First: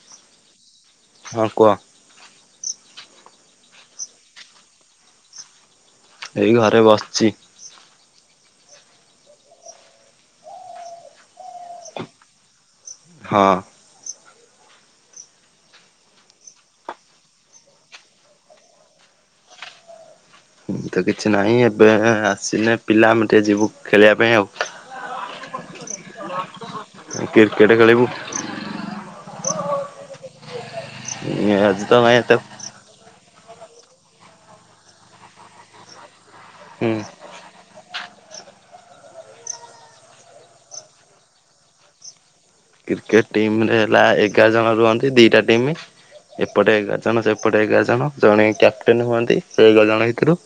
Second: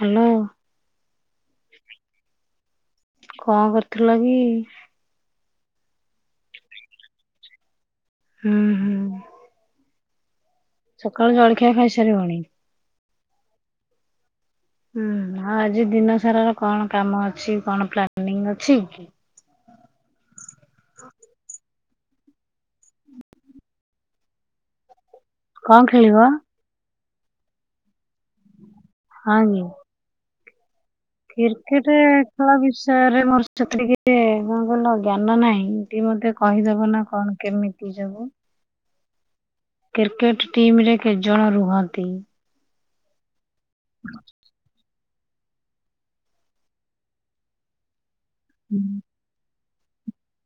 Hello. ହଁ କୁହ। କଣ କରୁଥୁଲ କି? ଏଇ ଘରେ ବସିଚି। ହୁଁ ହୁଁ ସକାଳୁ ଜଳଖିଆ ଖାଇସାରିବଣି? ହଁ। ହୁଁ ଆଉ ଆଜି ଦିନ ସାରର କଣ କାମ ଅଛି କଣ ପ୍ଲାନିଂ ଅଛି କି? ତ କିଛି ନାହିଁ ଏବେ ଆସିନେ ପିଲା ଆମେ ଟିକେ ଯିବୁ ଖେଳିବା ପାଇଁ ଆଉ। କଣ ଖେଳିବ? କିର୍କେଟ ଖେଳିବୁ। ହଁ କି? ଆଜି ତ କିର୍କେଟେ କାଇଁ ଏତେ ଖେଳ ବିଷୟରେ ମୋର ସେତେ ଟିକେ [unintelligible] ଜ୍ଞାନ ନାହିଁ ଟିକେ ମତେ କହିଦବ ହୁଁ ନା କଣ କେମିତି ସବୁ। କିର୍କେଟ ଟିମରେ କେତ ଜଣ ରୁହନ୍ତି? କିର୍କେଟ ଟିମରେ ହେଲା ଏଗାର ଜଣ ରୁହନ୍ତି। ଇ ଦିଟାଟିମ ଏପଟେ ଏଗାର ଜଣ ସେପଟେ ଏଗାର ଜଣ ଜଣେ କ୍ୟାପଟେନ ହୁଅନ୍ତି। ସେ ଏଗାରଜଣ ଭିତୁରୁ।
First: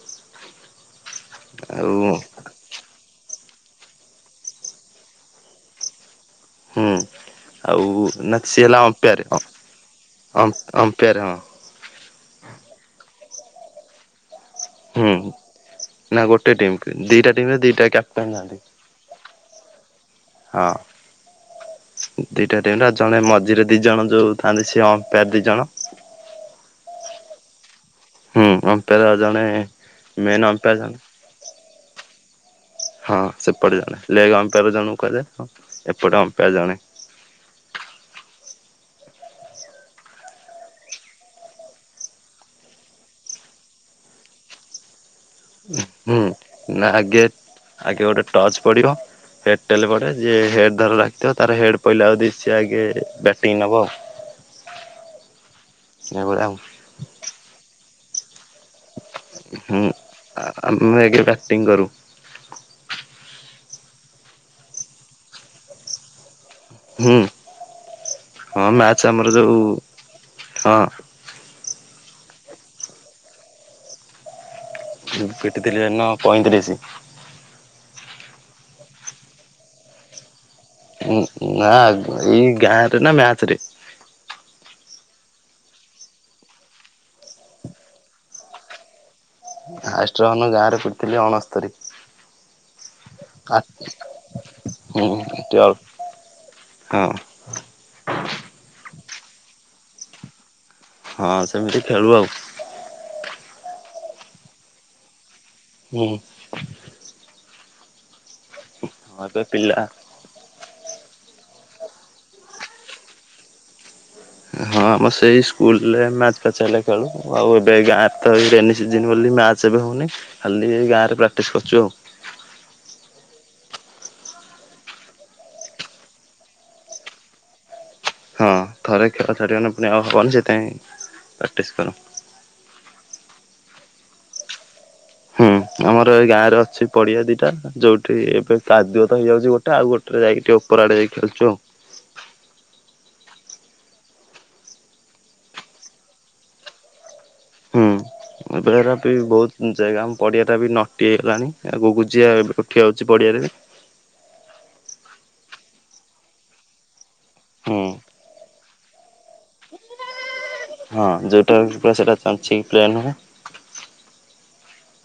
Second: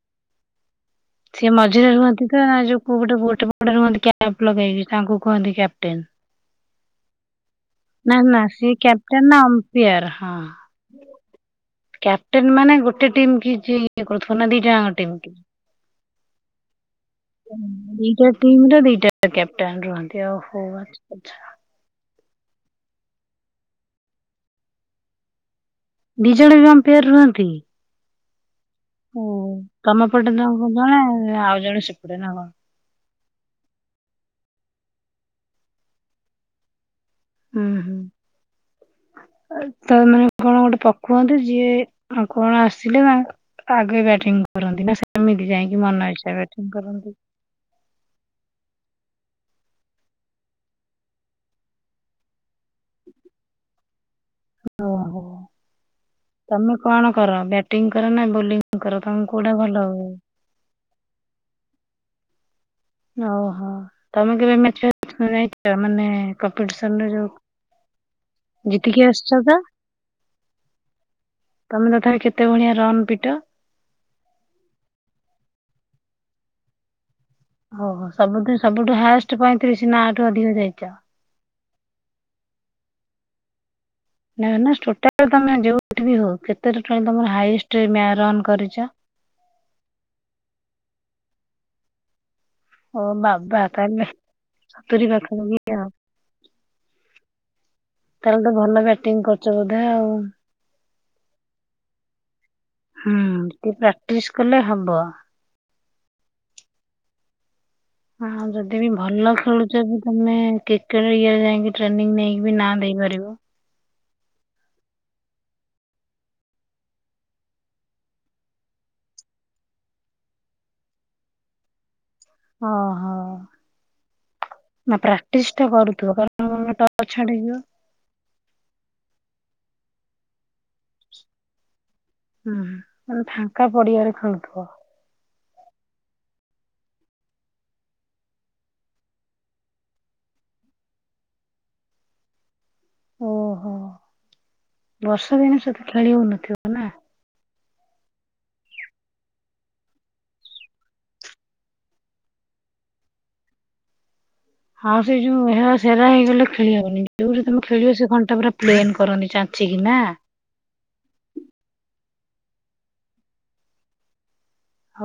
ସିଏ ମଝିରେ ରୁହନ୍ତି ଯା ଯୋଉ କୋଉ ପଟେ ଗୋଟେ ପଟେ ରୁହନ୍ତି କ୍ୟାପ ଲଗେଇକି ତାଙ୍କୁ କୁହନ୍ତି କ୍ୟାପଟେନ୍। ହୁଁ ଆଉ ନା ନା ସିଏ ସେ ହେଲା ଅମ୍ପାୟାର କେ୍ୟାପଟେନ୍ ନା ଅମ୍ପିୟାର ହଁ। ଅମ୍ପାୟାର ହଁ କ୍ୟାପଟେନ୍ ମାନେ ଗୋଟେ ଟିମକି ଯିଏ ଇଏ କରୁଥୁବ ନା ଦିଟା ଆଁକ ଟିମ୍ ହୁଁ କି? ନା ଗୋଟେ ଟିମକି ଦିଟା ଟିମରେ ଦିଟା କ୍ୟାପଟେନ୍ ଥାଆନ୍ତି। କ୍ୟାପଟେନ୍ ରୁହନ୍ତି ଓହୋ ଆଛା ଆଛା। ଦିଟା ଟିମର ଜଣେ ମଝିରେ ଦିଜଣ ଯୋଉ ଥାନ୍ତି ସିଏ ଅମ୍ପେୟାର ଦି ଜଣ। ଦିଜଣ ବି ଅମ୍ପେୟାର ରୁହନ୍ତି? ହୁଁ ଅମ୍ପେୟାର ଜଣେ ମେନ୍ ଅମ୍ପେୟାର ଜଣେ। ଏ ଆଉ ଜଣେ ସେପଟେ ହେନେ ହବ। ହଁ ସେପଟେ ଜଣେ ଲେଗ ଆମ୍ପେୟାର ଜଣକୁ କୁହାଯାଏ ହଁ ଏପଟେ ଅମ୍ପେୟାର ଜଣେ। ଉଁହୁଁ। ଆ ତ ମାନେ କଣ ଗୋଟେ ପକୁହନ୍ତ ଯିଏ ଆଉ କଣ ଆସିଲେ ନା? ଆଗେ ବ୍ୟାଟିଂ କରନ୍ତି ନା ସେମିତି ଯାଇଁକି ହୁଁ ମନଇଚ୍ଛା ବ୍ୟା ନା ଆଗେ ଆଗେ ଗୋଟେ ଟର୍ଚ ପଡିବ। ହେଡ ଟେଲ ପଡେ ଯିଏ ହେଡ ଧର ବାଛଥିବ ତାର ହେଡ ପଇଲେ ଯଦି ସିଏ ଆଗେ ବ୍ୟାଟିଂ ନବ ଆଉ ଓହୋ ଏଭଳିଆ ଆଉ ତମେ କଣ କର ବ୍ୟାଟିଂ କର ନା ବୋଲିଂ କର ତମ କୋଉଟା ହୁଁ ଭଲ ହୁଏ? ଆମେ ଆଗେ କାଟିଂ କରୁ। ଓହୋ ତମେ କେବେ [unintelligible] ମାନେ [unintelligible] ମାନେ କମ୍ପିଡିଶନ ରେ ହୁଁ ଯୋଉ ହଁ ଜିତିକି ମ୍ୟାଚ ଆମର ଆସିଛ ତ ଯୋଉ ହଁ। ତମେ ତଥାପି କେତେ ଭଳିଆ ରନ୍ ପିଟ? ମୁଁ ପିଟିଥିଲି ସେଦିନ ପଇଁତିରିଶି। ଓହୋ ସବୁଦିନ ସବୁଠୁ ହାଷ୍ଟ ପଇଁତିରିଶ ନା ଆଠୁ ଅଧିକ ଯାଇଚ? ଉଁ ନା ଏଇ ଗାଁ ରେ ନା ମ୍ୟାଚ ରେ? ନା ନା ଟୋଟାଲ ତମେ ଯୋଉଠି ବି ହଉ କେତେ ଟୋଟାଲି ତମର ହାଇଷ୍ଟ ମ୍ୟ ରନ୍ କରିଚ? ହାଏଷ୍ଟ ଗାଁ ରେ ପଟିଥିଲି ଅଣସ୍ତରୀ। ଓ ଆ ବାବା ତାହେଲେ ହୁଁ ସତୁରୀ ପାଖ ପାଖି ଟ୍ୱେଲ୍ଭ। ଆଉ। ହଁ ତାହେଲେ ତ ଭଲ ବ୍ୟାଟିଂ କରୁଚ ବୋଧେ ଆଉ। ହଁ ସେମିତି ଖେଳୁ ଆଉ। ହୁଁ ଟିକେ ପ୍ରାକ୍ଟିସ କଲେ ହବ। ହୁଁ। ଆଉ ଯଦି ବି ହଁ ଭଲ ଏବେ ପିଲା ଖେଳୁଚ ତମେ କ୍ରିକେଟ ଇଏରେ ଯାଇକି ଟ୍ରେନିଂ ନେଇକି ବି ନାଁ ଦେଇପାରିବ। ହଁ ଆମ ସେଇ ସ୍କୁଲରେ ମ୍ୟାଚ ଫ୍ୟାଚ ଚାଲେ ଖେଳୁ ଆଉ ଏବେ ଗାଁରେ ତ ଏଇ ରେନି ସିଜିନ ବୋଲି ମ୍ୟାଚ ସେ ବି ହେଉନି ଖାଲି ଏଇ ଗାଁରେ ପ୍ରାକ୍ଟିସ୍ କରୁଚୁ ଆଉ ଓହୋ। ନା ପ୍ରାକ୍ଟିସ ଟା କରୁଥିବ କାରଣ ନହେନେ ଟଚ ଛାଡିଯିବ। ହଁ ଥରେ ଖେଳ ଛାଡିଗନେ ପୁଣି ଆଉ ହବନି ସେଥିପାଇଁ ପ୍ରାକ୍ଟିସ କର। ହୁଁ ମାନେ ଫାଙ୍କା ପଡିଆରେ ଖେଳୁଥିବ? ହୁଁ ଆମର ଏଇ ଗାଁ ରେ ଅଛି ପଡିଆ ଦିଟା ଯୋଉଠି ଏବେ କାଦୁଅ ତ ହେଇଯାଉଚି ଗୋଟେ ଆଉ ଗୋଟେରେ ଯାଇକି ଟେ ଉପର ଆଡେ ଯାଇି ଖଳୁଚୁ ଆଉ ଓହୋ ବର୍ଷା ଦିନେ ସେଠି ଖେଳି ହଉନଥିବ। ନା। ହୁଁ। ଏବେ ଏରା ବି ବହୁତ ଜାଗା ଆମ ପଡିଆ ଟା ବି ନଟି ହେଇଗଲାଣି ଆ ଗୁଗୁଚିଆ ଏବେ ଉଠିଯାଉଚି ପଡିଆରେ। ଆଉ ସେଇ ଯୋଉ ହେରା ସେରା ହେଇଗଲେ ଖେଳି ହବନି ଯୋଉଠି ତମେ ହୁଁ ଖେଳିବ ସେ ଖଣ୍ଡ ଟା ପୁରା ପ୍ଲେନ୍ କରନ୍ତି ଛାଞ୍ଚିକି ନା? ହଁ ଯୋଉଟା ପୁରା ସେଟା ଚାଞ୍ଚିକି ପ୍ଲେନ ହୁଏ।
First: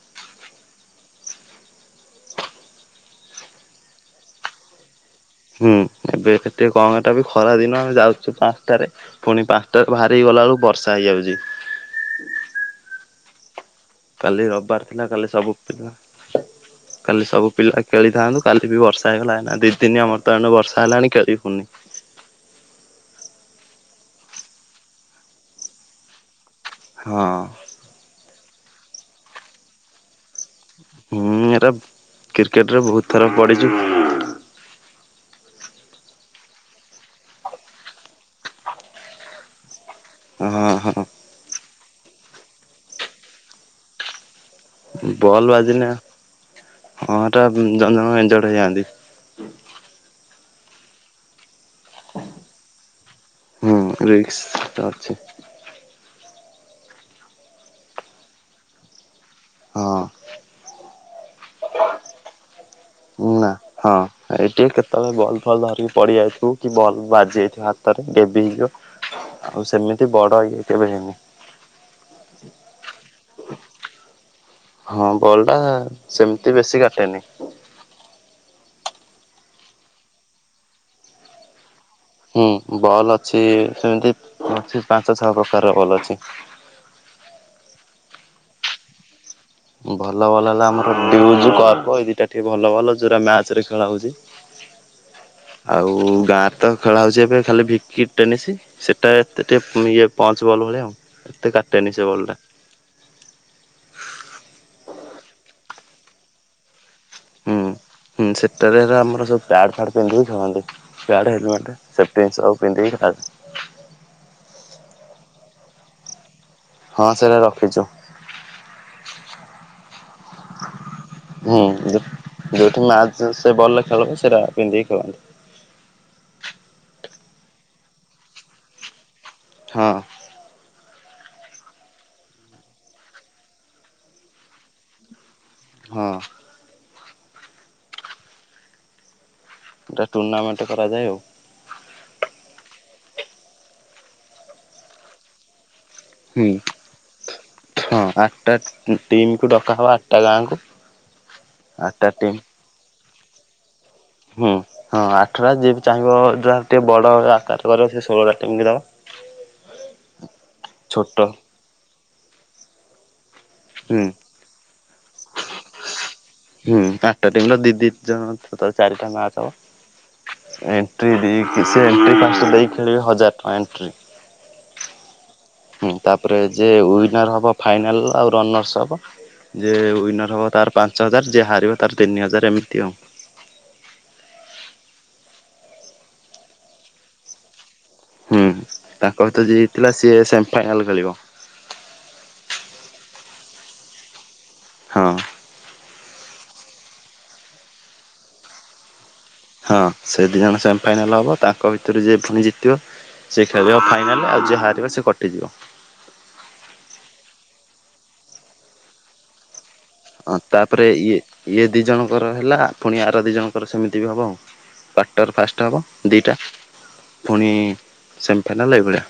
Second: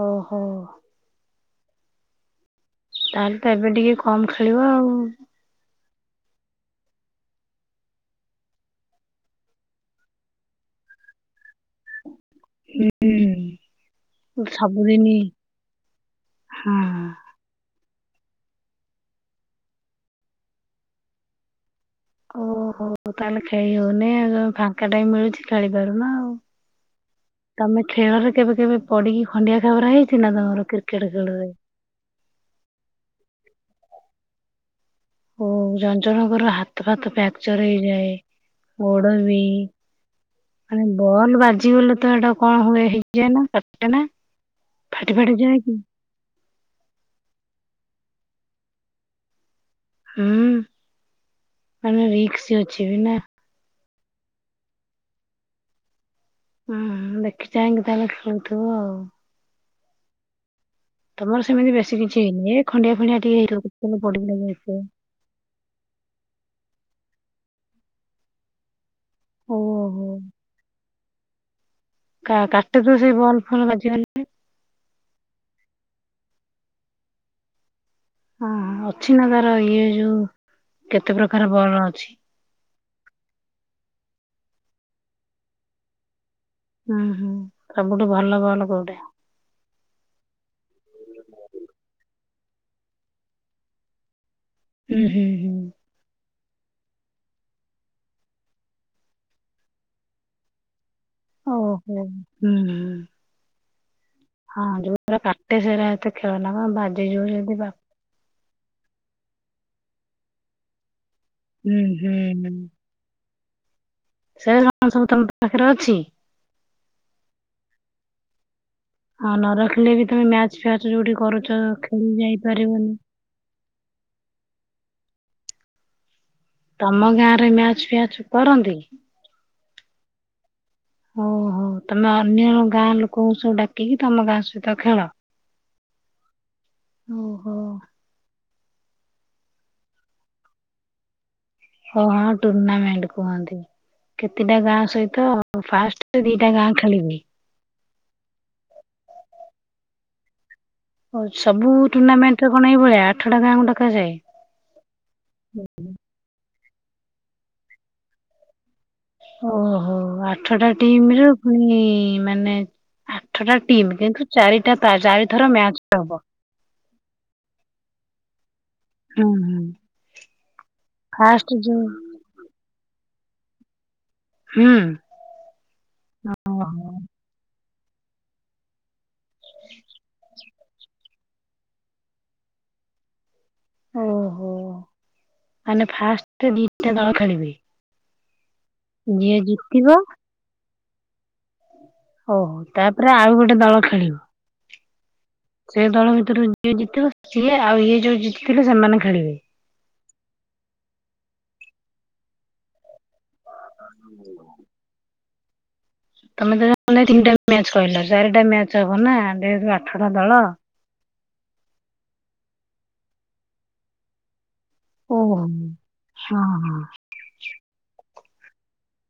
ଓ ହୋ। ତାହେଲେ ତ ଏବେ ଟିକେ କମ ଖେଳିବ ଆଉ। ହୁଁ ଏବେ [unintelligible] ଖରା ଦିନ ଆମେ ଯାଉଛୁ ପାଞ୍ଚଟାରେ। ପୁଣି ପାଞ୍ଚଟାରୁ ବାହାରିକି ଗଲାବେଳୁକୁ ବର୍ଷା ହେଇଯାଉଚି। ହୁଁ। କାଲି ରବିବାର ଥିଲା ସବୁଦିନି କାଲି ସବୁ ପିଲା ହଁ। କାଲି ସବୁ ପିଲା ଖେଳିଥାନ୍ତୁ କାଲି ବି ବର୍ଷା ହେଇଗଲା ଏନା ଦି ଦିନ ଆମର ତ ଆଣୁ ବର୍ଷା ହେଲାଣି ଖେଳିିବୁନି। ଓହୋ ତାହେଲେ ଖେଳି ହଉନି ଆଉ ଯୋଉ ଫାଙ୍କା ଟାଇମ ମିଳୁଛି ଖେଳିପାରୁନ ଆଉ। ହଁ। ତମେ ଖେଳରେ କେବେ କେବେ ପଡିକି ଖଣ୍ଡିଆ ଖାବରା ହେଇଚି ନା ତମର? କ୍ରିକେଟ ହଁ ଖେଳରେ? ଏରା କ୍ରିକେଟ ରେ ବହୁତ ଥର ପଡିଚୁ। ଓ ଜଣ ଜଣଙ୍କର ହାତ ଫାତ ଫାକ୍ଚର ହେଇଯାଏ ଗୋଡ ବି। ହଁ ମାନେ ହଁ ବଲ ବାଜିଗଲେ ତ ଏଟା କଣ ହୁଏ ହେଇଯାଏ ନା କାଟେ ନା? ଫାଟି ଫାଟି ବଲ୍ ଯାଏ କି? ବାଜିଲେ ହଁ ହେଟା ଜଣେ ଜଣେ ଇଞ୍ଜୋଡ଼ ହେଇଯାଆନ୍ତି। ହୁଁ ମାନେ ରିକ୍ସ ଅଛି ବି ନା? ହୁଁ ରିକ୍ସ ଅଛି। ହୁଁ ଦେଖି ଚାହିଁକି ତାେଲେ ଖଳଥିବୁ ଆଉ। ହଁ। ତମର ସେମତି ବେଶୀ କିଛି ହେଇନି ଏ ଖଣ୍ଡିଆ ଫଣ୍ଡିଆ ଟିକେ ହେଇ [inaudible] ପଡି ପୁଡା ଯାଇଥିବ। ବଲ ଧରିକି ପଡି ଯାଇଥିବ କି ବଲ ବାଜି ଯାଇଥିବ ହାତରେ ଗେବି ହେଇଯିବ। ଆଉ ଓହୋ ସେମିତି ବଡ ଇଏ କେବେ ହେଇନି। କା-କାଟୁ ଥିବ ସେଇ ବଲ୍ ଫଲ୍ ବାଜିଗନେ। ହଁ ବଲ୍ ଟା ସେମିତି ବେଶୀ କାଟେନି। ହଁ ହଁ ଅଛି ନା ତାର ଇଏ ଯୋଉ କେତେ ପ୍ରକାର ବଲ୍ ଅଛି। ହୁଁ ବଲ୍ ଅଛି ସେମିତି ଅଛି ପାଞ୍ଚ ଛଅ ପ୍ରକାରର ବଲ୍ ଅଛି। ଉଁ ହୁଁ ସବୁଠୁ ଭଲ ବଲ୍ କୋଉଟା? ଭଲ ବଲ୍ ହେଲା ଆମର ଡିଉଜ କର୍ବ ଏଇ ଦିଟା ଟିକିେ ଭଲ ବଲ୍ ଯୋଉଟା ମ୍ୟାଚରେ ଖେଳା ହୋଉଚି। ଉଁ ହୁଁ ହୁଁ। ଆଉ ଗାଁରେ ତ ଖେଳା ହୋଉଚି ଏବେ ଖାଲି ଭିକି ଟେନିସ୍। ସେଟା ଏତେ ଟିକେ ଇଏ ପଞ୍ଚ ବଲ୍ ଭଳିଆ ଆଉ। ଏତେ ଓହୋ କାଟେନି ସେ ହୁଁ ବଲ୍ ଟା ହୁଁ। ହଁ ଯୋଉାରା କାଟେ ସେଟା ଏତେ ଖେଳନା ମ ବାଜି ଜିବ ଯଦି ହୁଁ। ବା ହୁଁ ସେତେବେଳେ ହେରା ଆମର ସବୁ ପ୍ୟାଡ ଫ୍ୟାଡ ପିନ୍ଧିକି ଖେଳନ୍ତି। ପ୍ୟାଡ ହେ ଲମେଟ୍ ହୁଁ ସେଫଟି ଜିନିଷ ହୁଁ। ସବୁ ପିନ୍ଧିକି [unintelligible] ସେଇରା କଣ ସବୁ ତମ ପାଖରେ ଅଛି? ହଁ ସେଇରା ରଖିଛୁ। ହଁ ନରଖିଲେ ବି ତମେ ମ୍ୟାଚ ଫ୍ୟାଚ ଯୋଉଠି ହୁଁ କରୁଚ ଯୋ ଖେଳି ଯୋଉଠି ଯାଇପାରିବନି। ମ୍ୟାଚ୍ ସେ ବଲ୍ ରେ ଖେଳିଲେ ସେରା ପିନ୍ଧିକି ଖେଳନ୍ତି। ତମ ଗାଁ ରେ ମ୍ୟାଚ ଫିୟାଚ କରନ୍ତି? ହଁ। ଓ ହୋ ତମେ ଅନ୍ୟ ଗାଁ ଲୋକଙ୍କୁ ସବୁ ଡାକିକି ତମ ଗାଁ ସହିତ ଖେଳ। ହଁ। ଓହୋ। ଏଟା ଟୁର୍ଣ୍ଣାମେଣ୍ଟ କରାଯାଏ ଆଉ। ହଁ ହଁ ଟୁର୍ଣ୍ଣାମେଣ୍ଟ କୁହନ୍ତି। କେତେଟା ଗାଁ ସହିତ ଫା ହୁଁ ଦିଇଟା ଗାଁ ଖେଳିବେ। ହଁ ଆଠଟା ଟିମ୍ କୁ ଡକା ହବ। ଆଠଟା ଗାଁ କୁ। ହୋଉ ସବୁ ଟୁର୍ଣ୍ଣାମେଣ୍ଟରେ କଣ ଏଇ ଭଳିଆ ଆଠଟା ଗାଁ କୁ ଡକାଯାଏ। ହୁଁ ହଁ ଆଠଟା ଯିଏ ବି ଚାହିଁବ ଯହାର ଟିକେ ବଡ ଆକାର କରିବ ସେ ଷୋହଳ ଟା ଟିମ୍ କୁ ଦବ। ଓହୋ ଆଠଟା ଟିମ୍ ଛୋଟ ରୁ ଫୁଣି ମାନେ ଆଠଟା ଟିମ୍ ହୁଁ। କିନ୍ତୁ ଚାରିଟା ଚା-ଚାରି ଥର ମ୍ୟାଚ ହବ। ହୁଁ ଆଠଟା ଟିମ୍ ର ଦି ଦି ଜଣ [unintelligible] ଚାରିଟା ହୁଁ ମ୍ୟାଚ ହୁଁ। ହବ। ଏଣ୍ଟ୍ରି ଫାଷ୍ଟ ଦେଇକି ଯୋଉ ସେ ଏଣ୍ଟ୍ରି ପାଞ୍ଚଟା ଦେଇକି ଖେଳିବେ ହଜାର ପଏଂଟ୍ରି ହୁଁ। ହୁଁ ତାପରେ ଯେ ଓହୋ। ୱିନର ହବ ଫାଇନାଲ ଆଉ ରନର୍ସ ହବ। ଯେ ୱିନର ହବ ତାର ପାଞ୍ଚ ହଜାର। ଯେ ହାରିବ ତାର ତିନି ହଜାର ଏମିତି ଆଉ। ଓହୋ‌ ମାନେ ଫାଷ୍ଟ ଦିଟା ଦଳ ଖେଳିବେ। ହୁଁ ତାଙ୍କ ଭିତରେ ଯିଏ ଜିତିଲା। ସିଏ ସେମି ଫାଇନାଲ୍ ଖେଳିବ। ଓହୋ ତାପରେ ଆଉ ଗୋଟେ ଦଳ ଖେଳିବ। ହଁ। ସେ ଦଳ ଭିତରୁ ଯିଏ ଜିତିବ। ସିଏ ଆଉ ଇଏ ଯୋଉ ଜିତିଥିଲେ ସେମାନେ ଖେଳିବେ। ହଁ ସେ ଦୁଇ ଜଣ ସେମିଫାଇନାଲ୍ ହବ ତାଙ୍କ ଭିତରୁ ଯିଏ ଫୁଣି ଜିତିବ ସିଏ ଖେଳିବ ଫାଇନାଲ ଆଉ ଯିଏ ହାରିବ ସେ କଟିଯିବ। ତମେ ତ ସମୁଦାଯ ତିନିଟା ମ୍ୟାଚ କହିଲ। ଚାରିଟା ମ୍ୟାଚ ହବ ନା। ଆଠଟା ଦଳ। ହଁ ତାପରେ ଇଏ ଇଏ ଦି ଜଣଙ୍କର ହେଲା। ଫୁଣି ଆର ଦି ଜଣଙ୍କର ସେମିତି ବି ହବ ଆଉ। କ୍ୱାର୍ଟର ଓହୋ। ଫାଷ୍ଟ ହେବ ଦିଇଟା। ହଁ ହଁ। ଫୁଣି ସେମିଫାଇନାଲ୍ ଏଇଭଳିଆ।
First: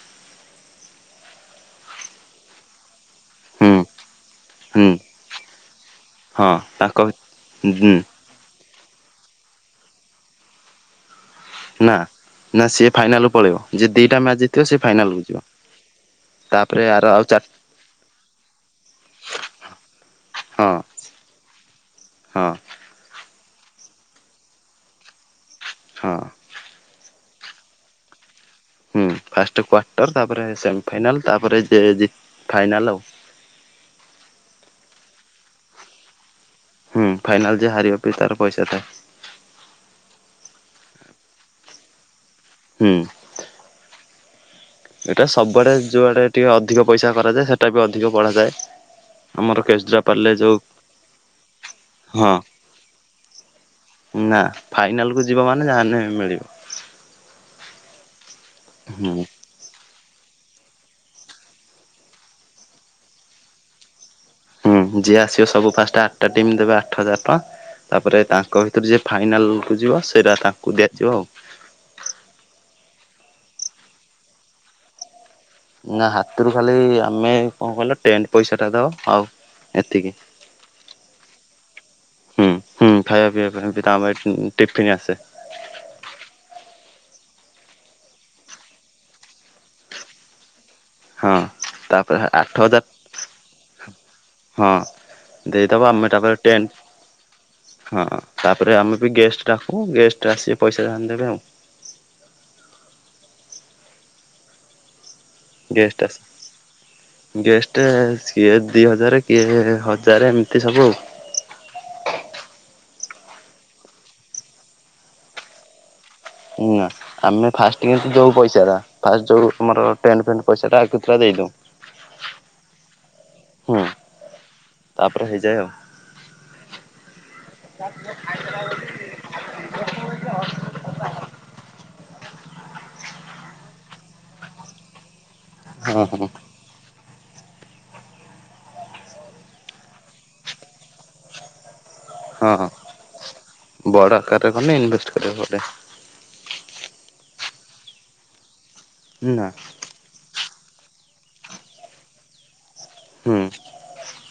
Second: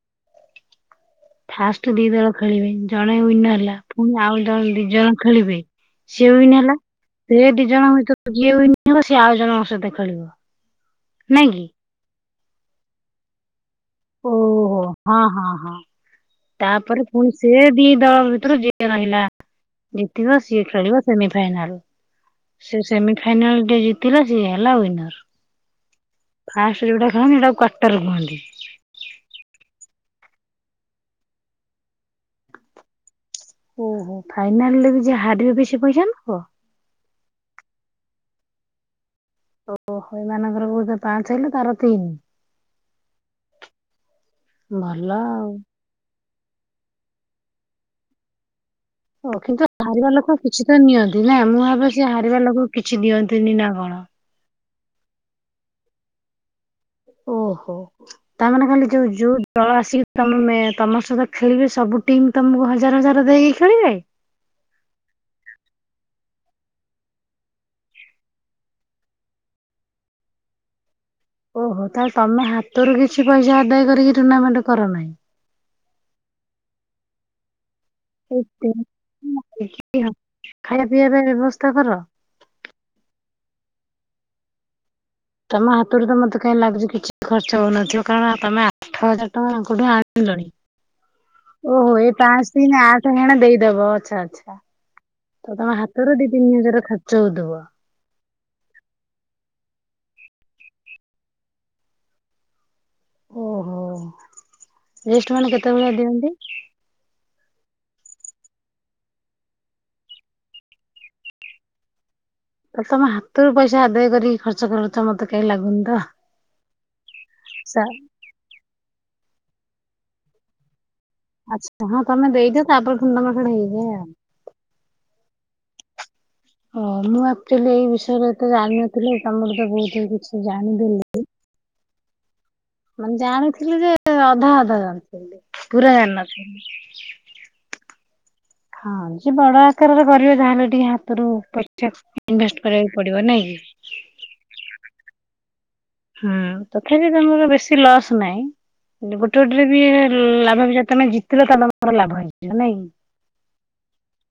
ଫାଷ୍ଟ ଦି ଦଳ ଖେଳିବେ, ଜଣେ ୱିନର ହେଲା, ହୁଁ ଫୁଣି ଆଉ ଦଳ ଦି ହୁଁ ଜଣ ଖେଳିବେ। ସିଏ ହଁ ୱିନ୍ ହେଲା, ତାଙ୍କ ଏ ଦି ଜଣ ହୁଁ ଭିତୁ ଯିଏ ୱିନ୍ ହେବ, ସିଏ ଆଉ ଜଣଙ୍କ ସହିତ ଖେଳିବ। ନାଇଁ କି? ନା, ନା, ସିଏ ଫାଇନାଲ୍ ପଳେଇବ। ଯେ ଦିଟା ମ୍ୟାଚ୍ ଜିତିବ ସେ ଓହୋ! ହଁ, ଫାଇନାଲକୁ ଯିବ। ହଁ, ହଁ। ତାପରେ ଆର ଆଉ ପୁଣି ଚାର ସେ ଦି ଦଳ ଭିତୁରୁ ଯିଏ ରହିଲା ଜିତିବ, ସିଏ ହଁ ଖେଳିବ ସେମି ଫାଇନାଲ୍। ହଁ ସେ ସେମି ଫାଇନାଲ୍ ଟେ ଜିତିଲା ସିଏ ହେଲା ୱିିନର୍। ହଁ। ଫାଷ୍ଟ ଯୋଉଟା ଖେଳନ୍ତି, ସେଟାକୁ କ୍ୱାଟର୍ କୁହନ୍ତି। ହୁଁ, ଫାଷ୍ଟ କ୍ଵାର୍ଟର, ତାପରେ ସେମିଫାଇନାଲ୍, ତାପରେ ଯେ ଜି- ଫାଇନାଲ ଆଉ। ଓହୋ, ଫାଇନାଲ୍ ରେ ବି ଯିଏ ହାରିବ ବି ସିଏ ପଇସା ନବ? ହୁଁ, ଫାଇନାଲ ଯିଏ ହାରିବ ବି ତାର ପଇସା ଥାଏ। ଓହୋ! ଏମାନଙ୍କର ବୋଧେ ପାଞ୍ଚ ହେଲେ ତାର ତିନି? ହୁଁ। ଭଲ ଏଇଟା ଆଉ। ସବୁଆଡେ ଯୋଉଆଡେ ଟିକେ ଅଧିକ ପଇସା କରାଯାଏ, ସେଟା ବି ଅଧିକ ବଢାଯାଏ। ଓ, ଆମର କିନ୍ତୁ ହାରିବା କେଶୁଦ୍ରାପାଲିରେ ଲୋକ ଯୋଉ କିଛି ତ ନିଅନ୍ତି ନା, ମୁଁ ଭାବେ ସେ ହଁ ହାରିବା ଲୋକ କିଛି ଦିଅନ୍ତିନି ନା କଣ? ନା ଫାଇନାଲ୍ କୁୁ ଯିବ ମାନେ ଯାହାହେନେ ମିଳିବ। ଓହୋ, ତାମାନେ ଖାଲି ଯୋଉ ହୁଁ। ଯୋଉ ଦଳ ଆସିକି ତୋମେ ତୋମ ସହିତ ଖେଳିବେ, ସବୁ ଟିମ୍ ତୋମକୁ ହଜାର ହଜାର ଦେଇକି ଖେଳିବେ? ହୁଁ ଯିଏ ଆସିବ ସବୁ ଫାଷ୍ଟ ଆଟା ଟିମ୍ ଦେବେ ଆଠ ହଜାର ଟଙ୍କା। ତାପରେ ତାଙ୍କ ଭିତରୁ ଯିଏ ଫାଇନାଲ୍ କୁ ଯିବ ସେଇଟା ତାଙ୍କୁ ଦିଆଯିବ। ଓହୋ, ତାହେଲେ ତୋମେ ହାତରୁ କିଛି ପଇସା ଆଦାୟ କରିକି ଟୁର୍ଣ୍ଣାମେଣ୍ଟ କର ନାହିଁ? ନା ହାତରୁ ଖାଲି ଆମେ କଣ କହିଲ ଟେଣ୍ଟ ପଇସା ଟା ଦଉ ଆଉ ଏତିକି। ଖାଇବା ହୁଁ, ପିଇବା ବ୍ୟବସ୍ଥା କର? ହୁଁ, ଖାଇବା ପିଇବା ପାଇଁ ବି ତାଙ୍କ ପାଇଁ ହୁଁ, ଟିଫିନ ଆସେ। ତୋମ ହାତରୁ ତ ମୋତେ କାହିଁ ଲାଗୁଚି କିଛି ଖର୍ଚ୍ଚ ହଉନଥିବ। କାରଣ ତୋମେ ଆଠ ହଜାର ଟଙ୍କା ତାଙ୍କଠୁ ଆ ଆଣଲଣି, ହଁ ଓହୋ, ଏ ତାପରେ ଆଠ ପାଞ୍ଚ ଦିନ ହଜାର ଆଠ ହେଣ ଦେଇଦବ ଓ ଆଚ୍ଛା, ଆଚ୍ଛା। ହଁ ଥ- ତୋମ ଦେଇଦବ ଆମେ ହାତରୁ ଦି ତାପରେ ତିନି ଟେଣ୍ଟ ହଜାର ଖର୍ଚ୍ଚ ହଉଥୁବ। ହଁ ତାପରେ ଆମେ ବି ଗେଷ୍ଟ ଡାକୁ। ଗେଷ୍ଟ ଆସିବେ ପଇସା ଯାହାହେନେ ଦେବେ ଆଉ। ଓହୋ! ଗେଷ୍ଟ ମାନେ କେତେ ଭଳିଆ ଦିଅନ୍ତି? ଗେଷ୍ଟେ ସିଏ ଦି ହଜାର, କିଏ ହଜାରେ ଏମିତି ସବୁ। ତ ତୋମ ହାତରୁ ପଇସା ଆଦାୟ କରିକି ଖର୍ଚ୍ଚ କର ତ ମୋତେ କାଇ ଲାଗୁନି ତ। ନା ଆମେ ଫାଷ୍ଟ କିନ୍ତୁ ଦଉ ପଇସା ଟା। ଫାଷ୍ଟ ଯୋଉ ଆମର ଟେଣ୍ଟ ଫେଣ୍ଟ ପଇସା ଆଗଥୁରା ଦେଇଦଉ। ହଁ ତୋମେ ଦେଇଦିଅ, ତାପରେ ପୁଣି ତୋମର ସେଟା ହୁଁ ହେଇଯାଏ। ଆ ତାପରେ ହେଇଯାଏ ଆଉ। ଓ ମୁଁ ଆକ୍ଚୁଲି ଏଇ ବିଷୟରେ ତ ଜାଣିନଥିଲି। ତୋମର ତ ବହୁତ ହି କିଛି ଜାଣିଦେଲି। ମାନେ ଜାଣିଥିଲି ଯେ ଅଧା ଅଧା ଜାଣିଥିଲି, ପୁରା ହଁ ଜାଣିିନଥିଲି। ହଁ ସେ ବଡ ଆକାରରେ କରିବ ଯାହାହେଲେ ଟିକେ ହାତରୁ ପଇସା [inaudible] ହଁ ଇନଭେଷ୍ଟ ହଁ କରିବାକୁ ପଡିବ ନାଇଁ କି? ବଡ ଆକାରରେ କନେ ଇନଭେଷ୍ଟ କରିବାକୁ ପଡେ। ହୁଁ, ତଥାପି ତୋମର ବେଶୀ ଲସ୍ ନାହିଁ। ଗୋଟେ ନା। ଗୋଟେରେ ବି ହୁଁ, ଲାଭ ବି ଯଦି ତୋମେ ଜିତଲ ତାହେଲେ ତୋମର ଲାଭ ହେଇଯିବ ନାଇଁକି? ହୁଁ।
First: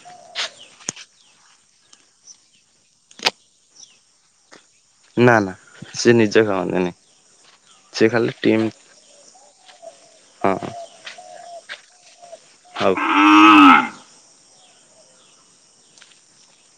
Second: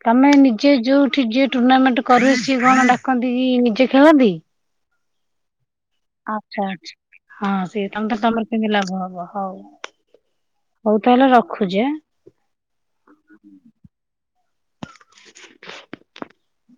ତୋମେ ନିଜେ ଯୋଉଠି ଯିଏ ଟୁର୍ଣ୍ଣାମେଣ୍ଟ କରେ କଣ ଡାକନ୍ତି କି ନିଜେ ଖେଳନ୍ତି? ନା, ନା। ସେ ନିଜେ ଆଚ୍ଛା, ଖାଆନ୍ତିନି ଆଚ୍ଛା ହଁ ସିଏ ସେ ତୋମ ତ ଖାଲି ତୋମର ଟିମ୍ କେମିତି ଲାଭ ହବ। ହଉ ହଁ ହଉ ତାହେଲେ ରଖୁଚି ଆ। ହଉ। [unintelligible]